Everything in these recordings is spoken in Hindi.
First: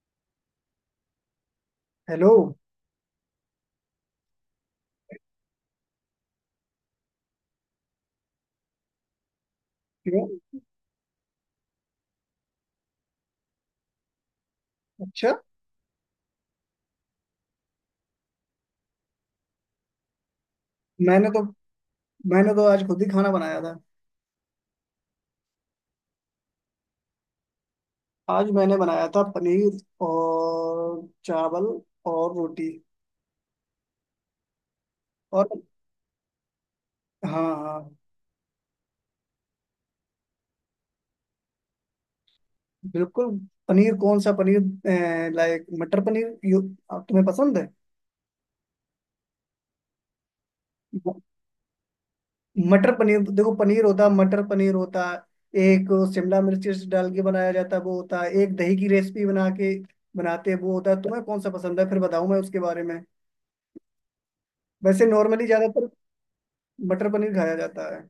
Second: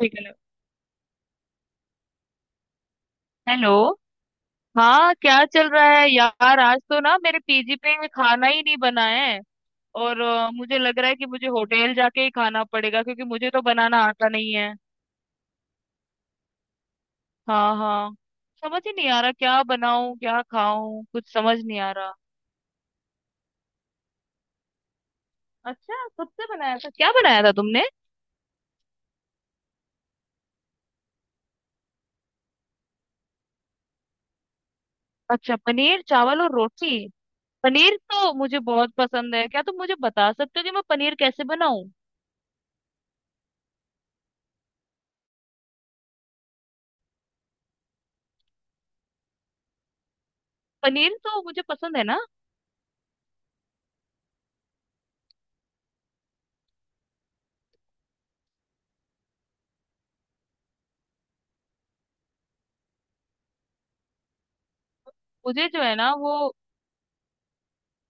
हेलो। हेलो। हेलो। हाँ, क्या चल रहा है यार? आज तो ना मेरे पीजी पे खाना ही नहीं बना है। और क्यों? मुझे लग रहा है कि मुझे होटल जाके ही खाना पड़ेगा, क्योंकि मुझे तो बनाना आता नहीं है। अच्छा। हाँ हाँ। समझ ही नहीं आ रहा, क्या बनाऊं क्या खाऊं, मैंने कुछ तो समझ नहीं आ रहा। मैंने तो आज खुद ही खाना बनाया था। अच्छा, खुद से बनाया था? क्या बनाया था तुमने? आज मैंने बनाया था पनीर और चावल और रोटी और। अच्छा, पनीर चावल और रोटी। हाँ हाँ, पनीर तो मुझे बहुत पसंद है, क्या तुम मुझे बता सकते हो कि मैं पनीर कैसे बनाऊं? बिल्कुल। पनीर, कौन सा पनीर? लाइक मटर पनीर यू तुम्हें पसंद है? पनीर म- तो मुझे पसंद है ना। मटर पनीर देखो, पनीर होता है, मटर पनीर होता है, एक शिमला मिर्च डाल के बनाया जाता है, वो होता है, एक दही की रेसिपी बना के बनाते हैं, वो होता है। तुम्हें कौन सा पसंद है फिर बताऊँ मैं उसके बारे में। वैसे नॉर्मली मुझे जो ज्यादातर है ना वो। मटर पनीर खाया जाता है।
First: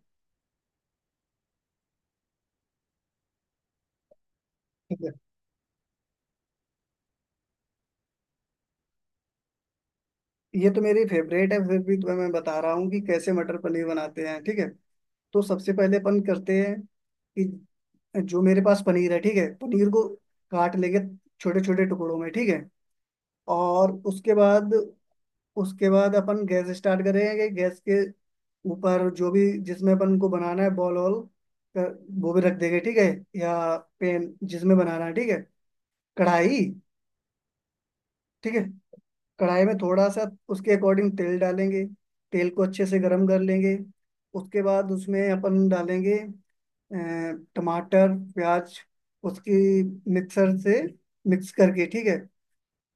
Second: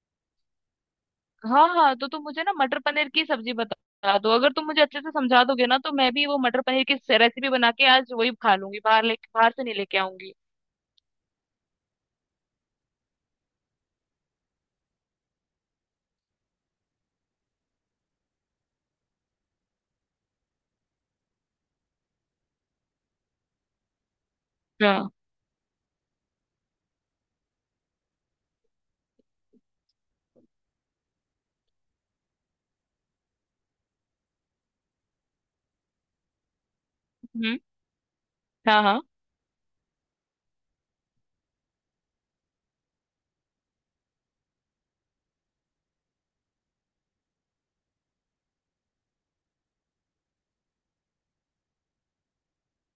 हाँ हाँ, तो तुम मुझे ना मटर पनीर की सब्जी बता दो, अगर तुम मुझे अच्छे से समझा दोगे ना तो मैं भी वो मटर पनीर की रेसिपी बना के आज वही खा लूंगी, बाहर ले बाहर से नहीं लेके आऊंगी। ये तो मेरी फेवरेट है, फिर भी तुम्हें मैं बता रहा हूँ कि कैसे मटर पनीर बनाते हैं, ठीक है। तो सबसे पहले अपन करते हैं कि जो मेरे पास पनीर है, ठीक है, पनीर को काट लेंगे छोटे छोटे टुकड़ों में, ठीक है। और हाँ। उसके बाद अपन गैस स्टार्ट करेंगे, गैस के ऊपर जो भी जिसमें अपन को बनाना है, बॉल वॉल, अ, वो भी रख देंगे, ठीक है। या पेन जिसमें बनाना है, ठीक है, कढ़ाई। हम्म। ठीक है, हाँ हाँ। कढ़ाई में थोड़ा सा उसके अकॉर्डिंग तेल डालेंगे, तेल को अच्छे से गर्म कर लेंगे। उसके बाद उसमें अपन डालेंगे अ, टमाटर प्याज, उसकी मिक्सर से मिक्स करके, ठीक है।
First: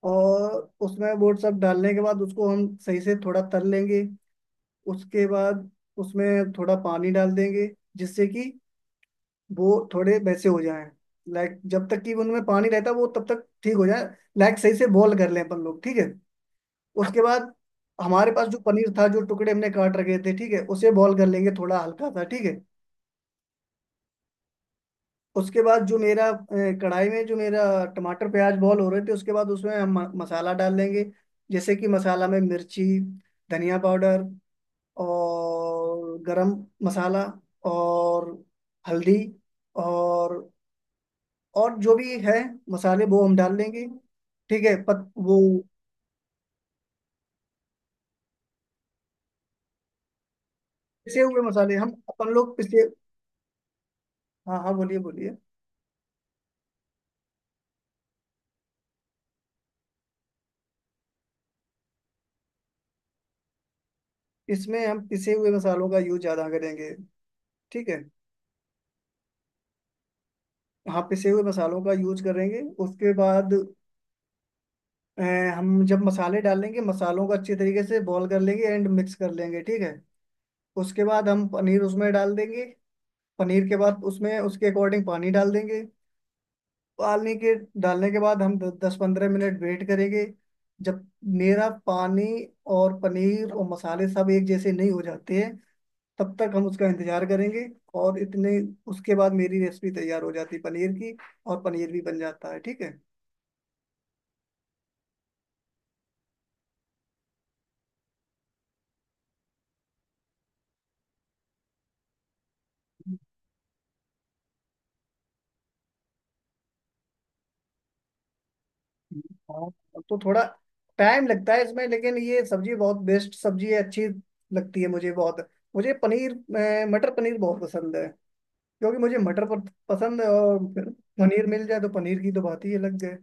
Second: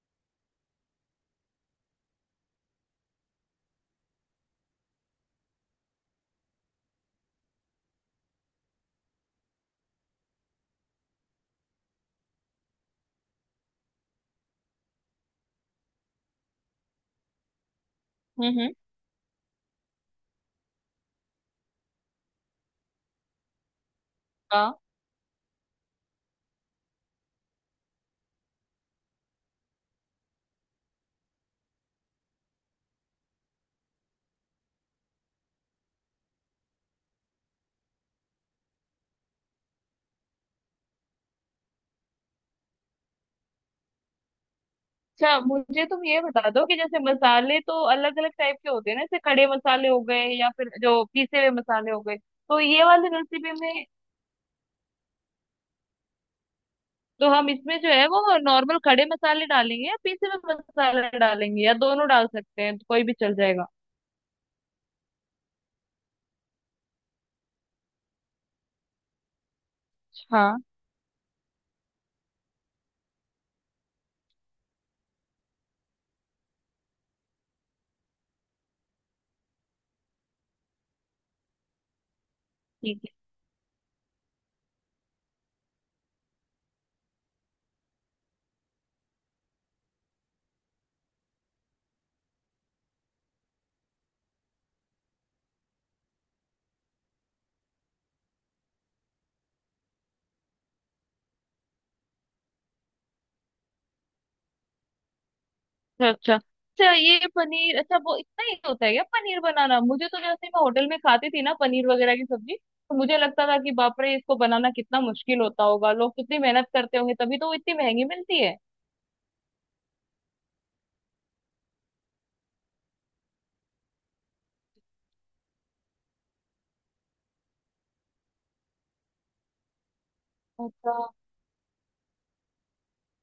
और उसमें वो सब डालने के बाद उसको हम सही से थोड़ा तल लेंगे। उसके बाद उसमें थोड़ा पानी डाल देंगे, जिससे कि वो थोड़े वैसे हो जाएं। लाइक जब तक कि उनमें पानी रहता है वो तब तक ठीक हो जाए, लाइक सही से बॉईल कर लें अपन लोग, ठीक है। उसके बाद हमारे पास जो हम्म। पनीर था, जो टुकड़े हमने काट रखे थे, ठीक है, उसे बॉईल कर लेंगे थोड़ा हल्का सा, ठीक है। हाँ। उसके बाद जो मेरा कढ़ाई में जो मेरा टमाटर प्याज बॉईल हो रहे थे, उसके बाद उसमें हम मसाला डाल लेंगे। जैसे कि मसाला में मिर्ची, धनिया पाउडर और गरम मसाला और हल्दी और और जो भी है मसाले वो हम डाल लेंगे, ठीक है। पत वो अच्छा मुझे तुम ये बता दो कि जैसे मसाले तो अलग अलग टाइप के होते हैं ना, जैसे खड़े मसाले हो गए या फिर जो पिसे पीसे हुए हुए मसाले, हम मसाले हो गए, अपन लोग तो ये पिसे। वाली रेसिपी में हाँ हाँ, बोलिए बोलिए। तो हम इसमें जो है वो नॉर्मल खड़े मसाले डालेंगे या पीसे हुए मसाले डालेंगे या दोनों डाल सकते हैं, तो कोई भी चल जाएगा? इसमें हम पिसे हुए मसालों का यूज ज्यादा करेंगे, ठीक है। हाँ। हाँ, पिसे हुए मसालों का यूज करेंगे। उसके बाद अ, हम जब मसाले डालेंगे, मसालों को अच्छे तरीके से बॉईल कर लेंगे एंड मिक्स कर लेंगे, ठीक है। उसके बाद हम पनीर उसमें डाल देंगे। ठीक है। पनीर के बाद उसमें उसके अकॉर्डिंग पानी डाल देंगे। पानी के डालने के बाद हम 10-15 मिनट वेट करेंगे। जब मेरा पानी और पनीर और मसाले सब एक जैसे नहीं हो जाते हैं तब तक हम उसका इंतजार करेंगे। और इतने उसके बाद मेरी रेसिपी तैयार हो जाती है पनीर की, और पनीर भी बन जाता है, ठीक है। अच्छा अच्छा। अच्छा ये पनीर, अच्छा वो इतना ही होता है क्या पनीर बनाना? मुझे तो जैसे मैं होटल में खाती थी ना पनीर वगैरह की सब्जी, तो मुझे लगता था कि बाप रे इसको बनाना कितना मुश्किल होता होगा, लोग कितनी मेहनत करते होंगे, तभी तो वो इतनी महंगी मिलती है। हाँ, तो थोड़ा टाइम लगता है इसमें, लेकिन ये सब्जी बहुत बेस्ट सब्जी है, अच्छी लगती है मुझे बहुत। मुझे पनीर मटर पनीर बहुत पसंद है, क्योंकि मुझे मटर पसंद है, और फिर अच्छा। पनीर मिल जाए तो पनीर की तो बात ही अलग है।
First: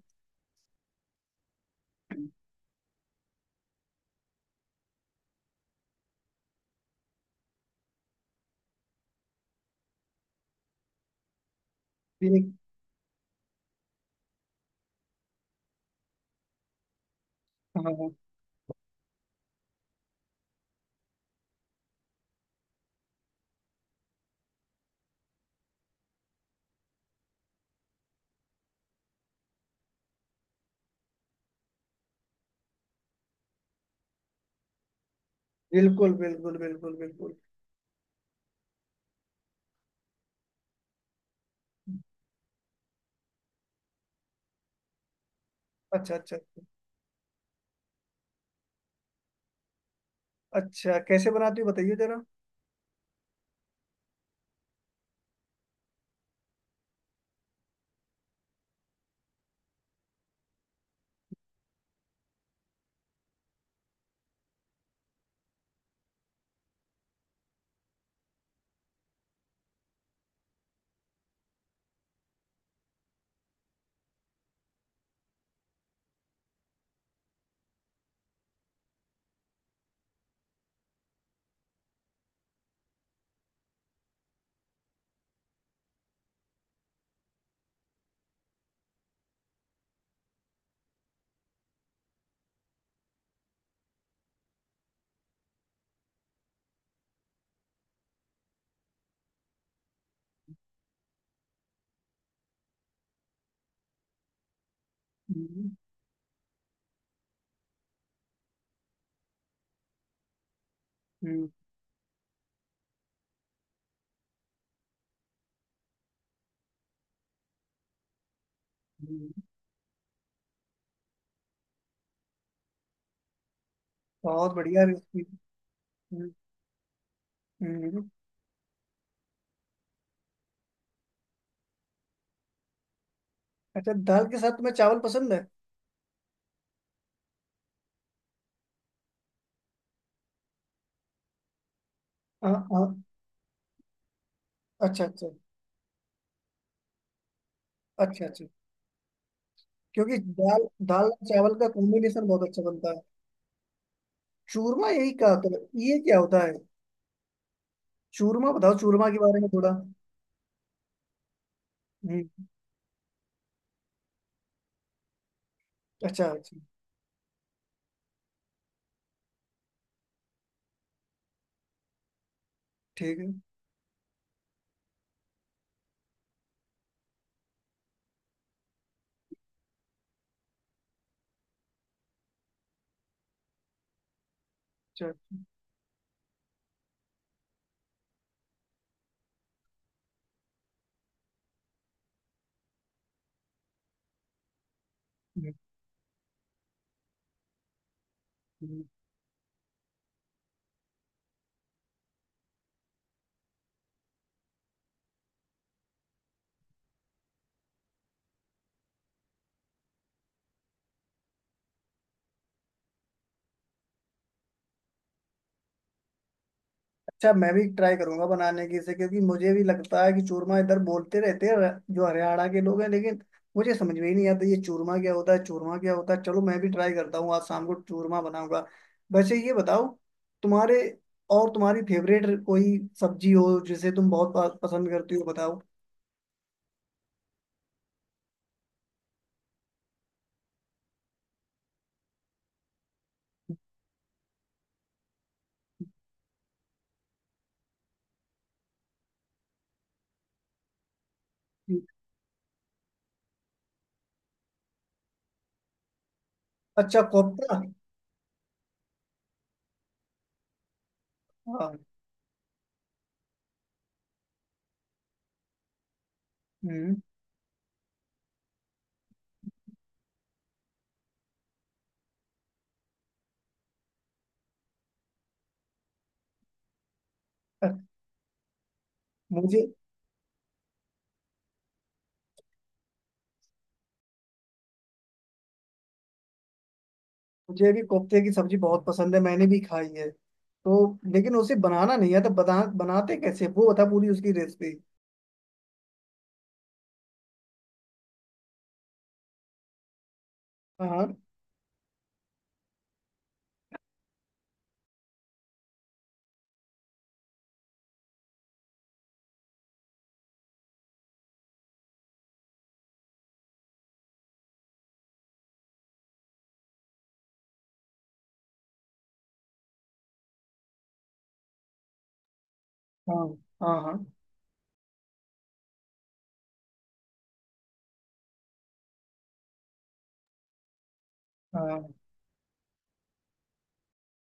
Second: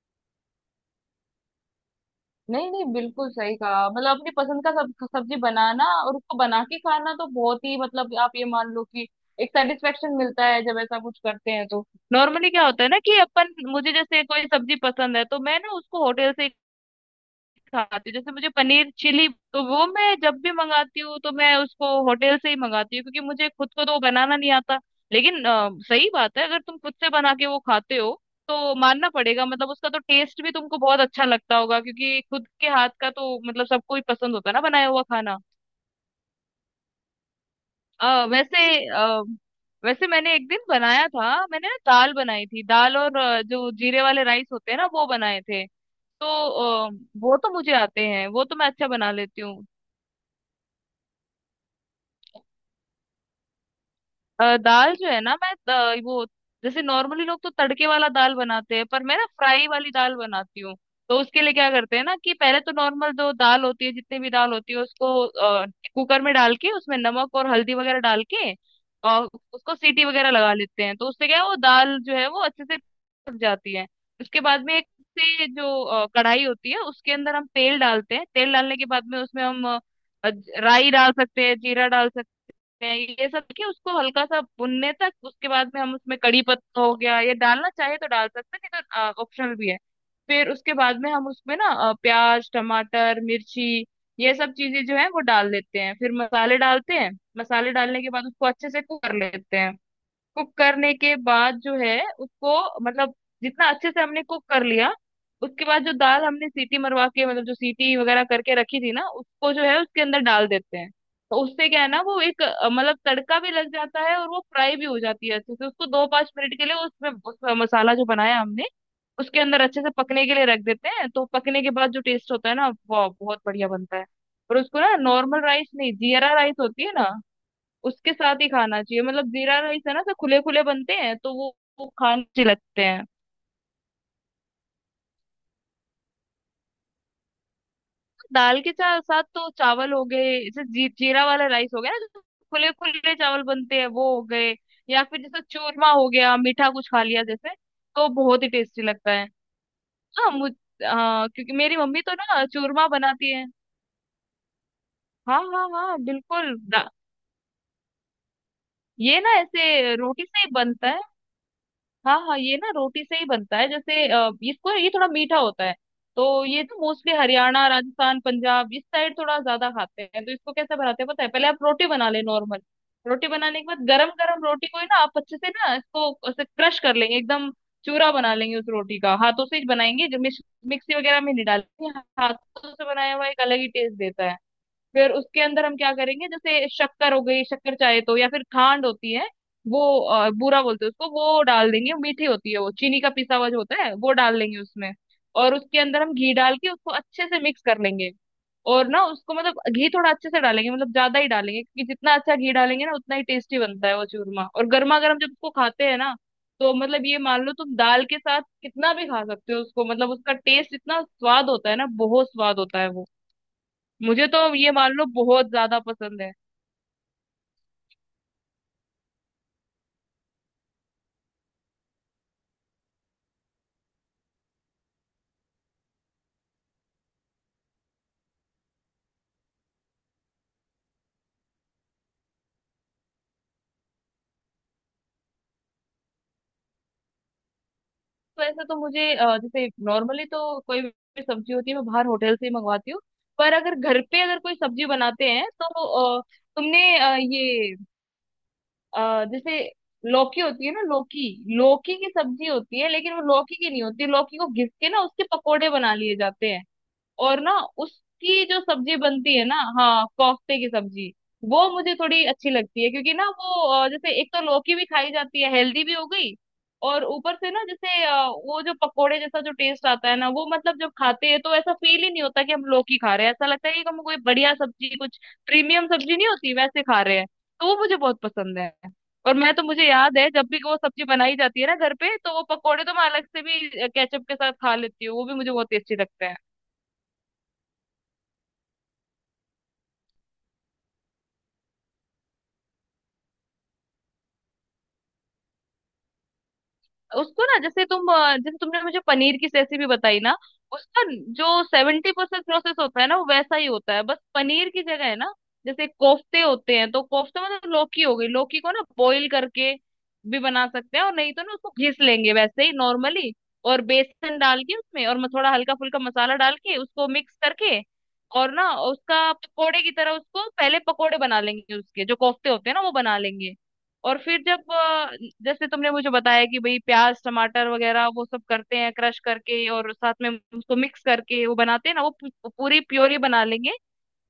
नहीं नहीं, बिल्कुल सही कहा, मतलब अपनी पसंद का सब्जी बनाना और उसको बना के खाना तो बहुत ही, मतलब आप ये मान लो कि एक सेटिस्फेक्शन मिलता है जब ऐसा कुछ करते हैं तो। नॉर्मली बिल- क्या होता है ना कि अपन, मुझे जैसे कोई सब्जी पसंद है तो मैं ना उसको होटल से हाँ खाती हूँ, हाँ, जैसे मुझे पनीर चिली, तो वो मैं जब भी मंगाती हूँ तो मैं उसको होटल से ही मंगाती हूँ क्योंकि मुझे खुद को तो वो बनाना नहीं आता। लेकिन सही बात है, अगर तुम खुद से बना के वो खाते हो तो मानना पड़ेगा, मतलब उसका तो टेस्ट भी तुमको बहुत अच्छा लगता होगा क्योंकि खुद के हाथ का तो मतलब सबको ही पसंद होता है ना बनाया हुआ खाना। बिल्कुल बिल्कुल बिल्कुल बिल्कुल। वैसे अ, वैसे मैंने एक दिन बनाया था, मैंने ना दाल बनाई थी, दाल और जो जीरे वाले राइस होते हैं ना वो बनाए थे। अच्छा तो अच्छा। अच्छा, अ, वो तो मुझे आते हैं, वो तो मैं अच्छा बना लेती हूँ। अच्छा कैसे बनाती हो? बताइए जरा। दाल जो है ना, मैं वो, जैसे नॉर्मली लोग तो तड़के वाला दाल बनाते हैं पर मैं ना फ्राई वाली दाल बनाती हूँ। तो उसके लिए क्या करते हैं ना कि पहले तो नॉर्मल जो दाल होती है, जितनी भी दाल होती है उसको कुकर में डाल के उसमें नमक और हल्दी वगैरह डाल के और उसको सीटी वगैरह लगा लेते हैं, तो उससे क्या है वो दाल जो है वो अच्छे से पक जाती है। उसके बाद में एक से जो कढ़ाई होती है उसके अंदर हम तेल डालते हैं, तेल डालने के बाद में उसमें हम राई डाल सकते हैं, जीरा डाल सकते हैं, ये सब कि उसको हल्का सा भुनने तक। उसके बाद में हम उसमें कड़ी पत्ता हो गया ये डालना चाहे तो डाल सकते हैं, नहीं तो ऑप्शनल भी है। फिर उसके बाद में हम उसमें ना प्याज टमाटर मिर्ची ये सब चीजें जो है वो डाल देते हैं, फिर मसाले डालते हैं। मसाले डालने के बाद उसको अच्छे से कुक कर लेते हैं। कुक करने के बाद जो है उसको, मतलब जितना अच्छे से हमने कुक कर लिया, उसके हम्म बाद जो दाल हमने सीटी मरवा के, मतलब जो सीटी वगैरह करके रखी थी ना, उसको जो है उसके अंदर डाल देते हैं। तो हम्म। उससे क्या है ना वो एक मतलब तड़का भी लग जाता है और वो फ्राई भी हो जाती है अच्छे से। उसको दो पांच मिनट के लिए उसमें उस मसाला जो बनाया हमने हम्म। उसके अंदर अच्छे से पकने के लिए रख देते हैं, तो पकने के बाद जो टेस्ट होता है ना वो बहुत बढ़िया बनता है। बहुत और उसको बढ़िया ना रेसिपी। नॉर्मल राइस नहीं, हम्म, जीरा राइस होती है ना हम्म। उसके साथ ही खाना चाहिए, मतलब जीरा राइस है ना सब खुले खुले बनते हैं तो वो खाने अच्छे लगते हैं। अच्छा, दाल के साथ तुम्हें चावल पसंद है? दाल के साथ तो चावल हो गए, जैसे जीरा वाला राइस हो गया ना जो हाँ खुले हाँ। खुले चावल बनते हैं वो हो गए, अच्छा या फिर अच्छा जैसे चूरमा हो गया, मीठा कुछ खा लिया जैसे, तो अच्छा। बहुत अच्छा, ही टेस्टी लगता है। क्योंकि हाँ मुझ दाल दाल और हाँ, क्योंकि चावल का मेरी मम्मी तो कॉम्बिनेशन ना बहुत अच्छा चूरमा बनता है। बनाती है। चूरमा, यही कहा हाँ था? हाँ हाँ, ये क्या होता है? बिल्कुल। चूरमा बताओ, चूरमा के ये ना बारे में थोड़ा। ऐसे रोटी से ही बनता है। हाँ हम्म। हाँ, ये ना रोटी से ही बनता है, जैसे इसको, ये थोड़ा मीठा होता है। अच्छा तो अच्छा। ये तो मोस्टली हरियाणा राजस्थान पंजाब इस साइड थोड़ा ज्यादा खाते हैं। तो इसको कैसे बनाते हैं पता है, पहले आप रोटी बना ले नॉर्मल। ठीक रोटी है। बनाने के बाद गरम गरम रोटी को ही ना आप अच्छे से ना इसको ऐसे क्रश कर लेंगे एकदम, चूरा बना लेंगे उस रोटी का, हाथों से ही बनाएंगे, जो मिक्सी वगैरह में नहीं डालेंगे, हाथों से बनाया हुआ एक अलग ही टेस्ट देता है। अच्छा फिर उसके अच्छा। अंदर हम क्या करेंगे, जैसे शक्कर हो गई, शक्कर चाहे तो, या फिर खांड होती है वो, बूरा बोलते हैं उसको, वो डाल देंगे, मीठी होती है वो, चीनी का पिसा हुआ जो होता है वो डाल देंगे उसमें। हम्म, और उसके अंदर हम घी डाल के उसको अच्छे से मिक्स कर लेंगे। हम्म। और ना उसको, मतलब घी थोड़ा अच्छे से डालेंगे, मतलब ज्यादा ही डालेंगे, क्योंकि जितना अच्छा घी डालेंगे ना उतना ही टेस्टी बनता है वो चूरमा। और गर्मा गर्म जब उसको खाते हैं ना, तो मतलब ये मान लो तुम दाल के साथ कितना भी खा सकते हो उसको, मतलब उसका टेस्ट इतना स्वाद होता है ना, बहुत स्वाद होता है वो। मुझे तो ये मान लो बहुत ज्यादा पसंद है। अच्छा, मैं भी ट्राई करूंगा बनाने की इसे, क्योंकि मुझे भी लगता है कि चूरमा इधर बोलते रहते हैं, जो हरियाणा के लोग हैं, लेकिन मुझे समझ में ही नहीं आता ये चूरमा क्या होता है, चूरमा क्या होता है। चलो मैं भी ट्राई करता हूँ, आज शाम को चूरमा बनाऊंगा। वैसे ये बताओ, तुम्हारे और तुम्हारी फेवरेट कोई सब्जी हो जिसे तुम बहुत पसंद करती हो, बताओ। तो ऐसे तो मुझे जैसे नॉर्मली तो कोई भी सब्जी होती है मैं बाहर होटल से ही मंगवाती हूँ, पर अगर घर पे अगर कोई सब्जी बनाते हैं तो अ, तुमने ये जैसे लौकी होती है ना, लौकी। लौकी की सब्जी होती है लेकिन वो लौकी की नहीं होती, लौकी को घिस के ना उसके पकोड़े बना लिए जाते हैं अच्छा, और ना कोफ्ता। उसकी जो सब्जी बनती है ना, हाँ, कोफ्ते की सब्जी, वो हाँ। मुझे थोड़ी अच्छी लगती है। क्योंकि ना वो जैसे एक तो लौकी भी खाई जाती है, हेल्दी भी हो गई, हम्म। और ऊपर से ना जैसे वो जो पकोड़े जैसा जो टेस्ट आता है ना वो, मतलब जब खाते हैं तो ऐसा फील ही नहीं होता कि हम लौकी खा रहे हैं, ऐसा लगता है कि हम कोई बढ़िया सब्जी, कुछ प्रीमियम सब्जी नहीं होती वैसे खा रहे हैं। तो वो मुझे बहुत पसंद है। और मैं तो, मुझे मुझे याद है जब भी वो सब्जी बनाई जाती है ना घर पे, तो वो पकोड़े तो मैं अलग से भी केचप के साथ खा लेती हूँ, वो भी मुझे बहुत टेस्टी लगता है। मुझे भी कोफ्ते की सब्जी बहुत पसंद है, मैंने भी खाई है तो। लेकिन उसे बनाना नहीं आता, बनाते कैसे वो बता, पूरी उसकी रेसिपी। उसको ना जैसे तुम जैसे तुमने मुझे पनीर की रेसिपी बताई ना, उसका हाँ। जो सेवेंटी परसेंट प्रोसेस होता है ना वो वैसा ही होता है, बस पनीर की जगह है ना, जैसे कोफ्ते होते हैं तो कोफ्ते, मतलब लौकी हो गई, लौकी को ना बॉईल करके भी बना सकते हैं और नहीं तो ना उसको घिस लेंगे वैसे ही नॉर्मली, और बेसन डाल के उसमें और थोड़ा हल्का फुल्का मसाला डाल के उसको मिक्स करके, और ना उसका पकोड़े की तरह उसको पहले पकोड़े बना लेंगे, उसके जो कोफ्ते होते हैं ना वो बना हाँ लेंगे। हाँ। हाँ और फिर जब जैसे तुमने मुझे बताया कि भाई प्याज टमाटर वगैरह वो सब करते हैं क्रश करके और साथ में उसको मिक्स करके वो हाँ हाँ। बनाते हैं ना, वो पूरी प्योरी बना लेंगे।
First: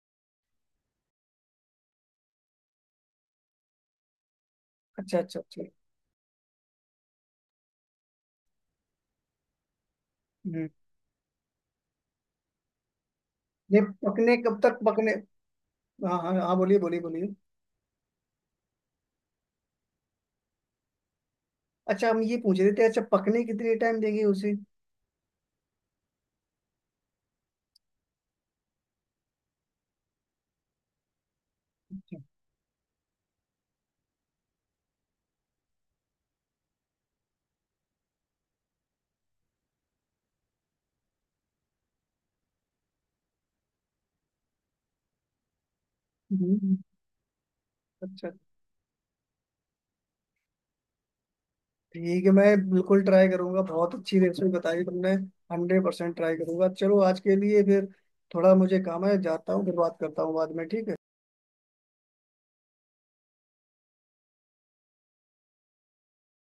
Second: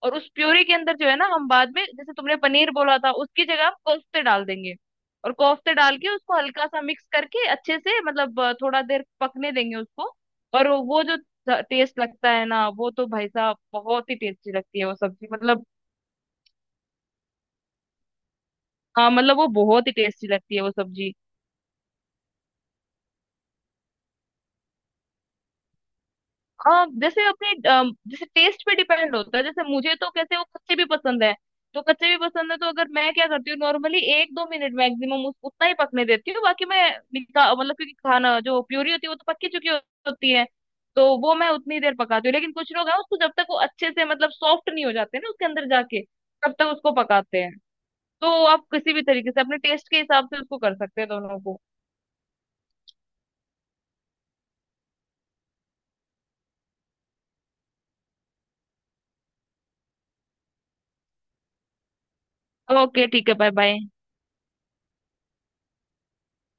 और उस प्योरी के अंदर जो है ना हम बाद में जैसे तुमने पनीर बोला था उसकी जगह हम कोफ्ते डाल देंगे। अच्छा और अच्छा अच्छा। कोफ्ते डाल के उसको हल्का सा मिक्स करके अच्छे से, मतलब थोड़ा देर पकने देंगे उसको। और हम्म। वो जो टेस्ट लगता है ना, वो तो भाई साहब ये बहुत ही पकने, टेस्टी कब तक लगती है वो पकने? सब्जी, मतलब। हाँ हाँ हाँ, बोलिए बोलिए बोलिए। हाँ, मतलब वो बहुत ही टेस्टी लगती है वो सब्जी। अच्छा, हम ये पूछ रहे थे, अच्छा पकने कितने टाइम देंगे उसे? जैसे अपने, जैसे टेस्ट पे डिपेंड होता है, जैसे मुझे तो कैसे वो कच्चे भी पसंद है, तो कच्चे अच्छा। भी पसंद है, तो अगर मैं क्या करती हूँ नॉर्मली एक दो मिनट मैक्सिमम उतना ही पकने देती हूँ बाकी, मैं निका मतलब क्योंकि खाना जो प्यूरी होती है वो तो पक्की चुकी होती है। तो वो मैं उतनी देर पकाती हूँ, लेकिन कुछ लोग हैं उसको जब तक वो अच्छे से मतलब सॉफ्ट नहीं हो जाते ना उसके अंदर जाके तब तक हम्म, उसको पकाते हैं। अच्छा। तो आप किसी भी तरीके से अपने टेस्ट के हिसाब से उसको कर सकते हैं दोनों को। ठीक है, मैं बिल्कुल ट्राई करूंगा, बहुत अच्छी रेसिपी बताई तुमने। 100% ट्राई करूंगा। चलो आज के लिए फिर, थोड़ा मुझे काम है, जाता हूँ, फिर बात करता हूँ बाद में, ठीक है। ओके ठीक है, बाय बाय।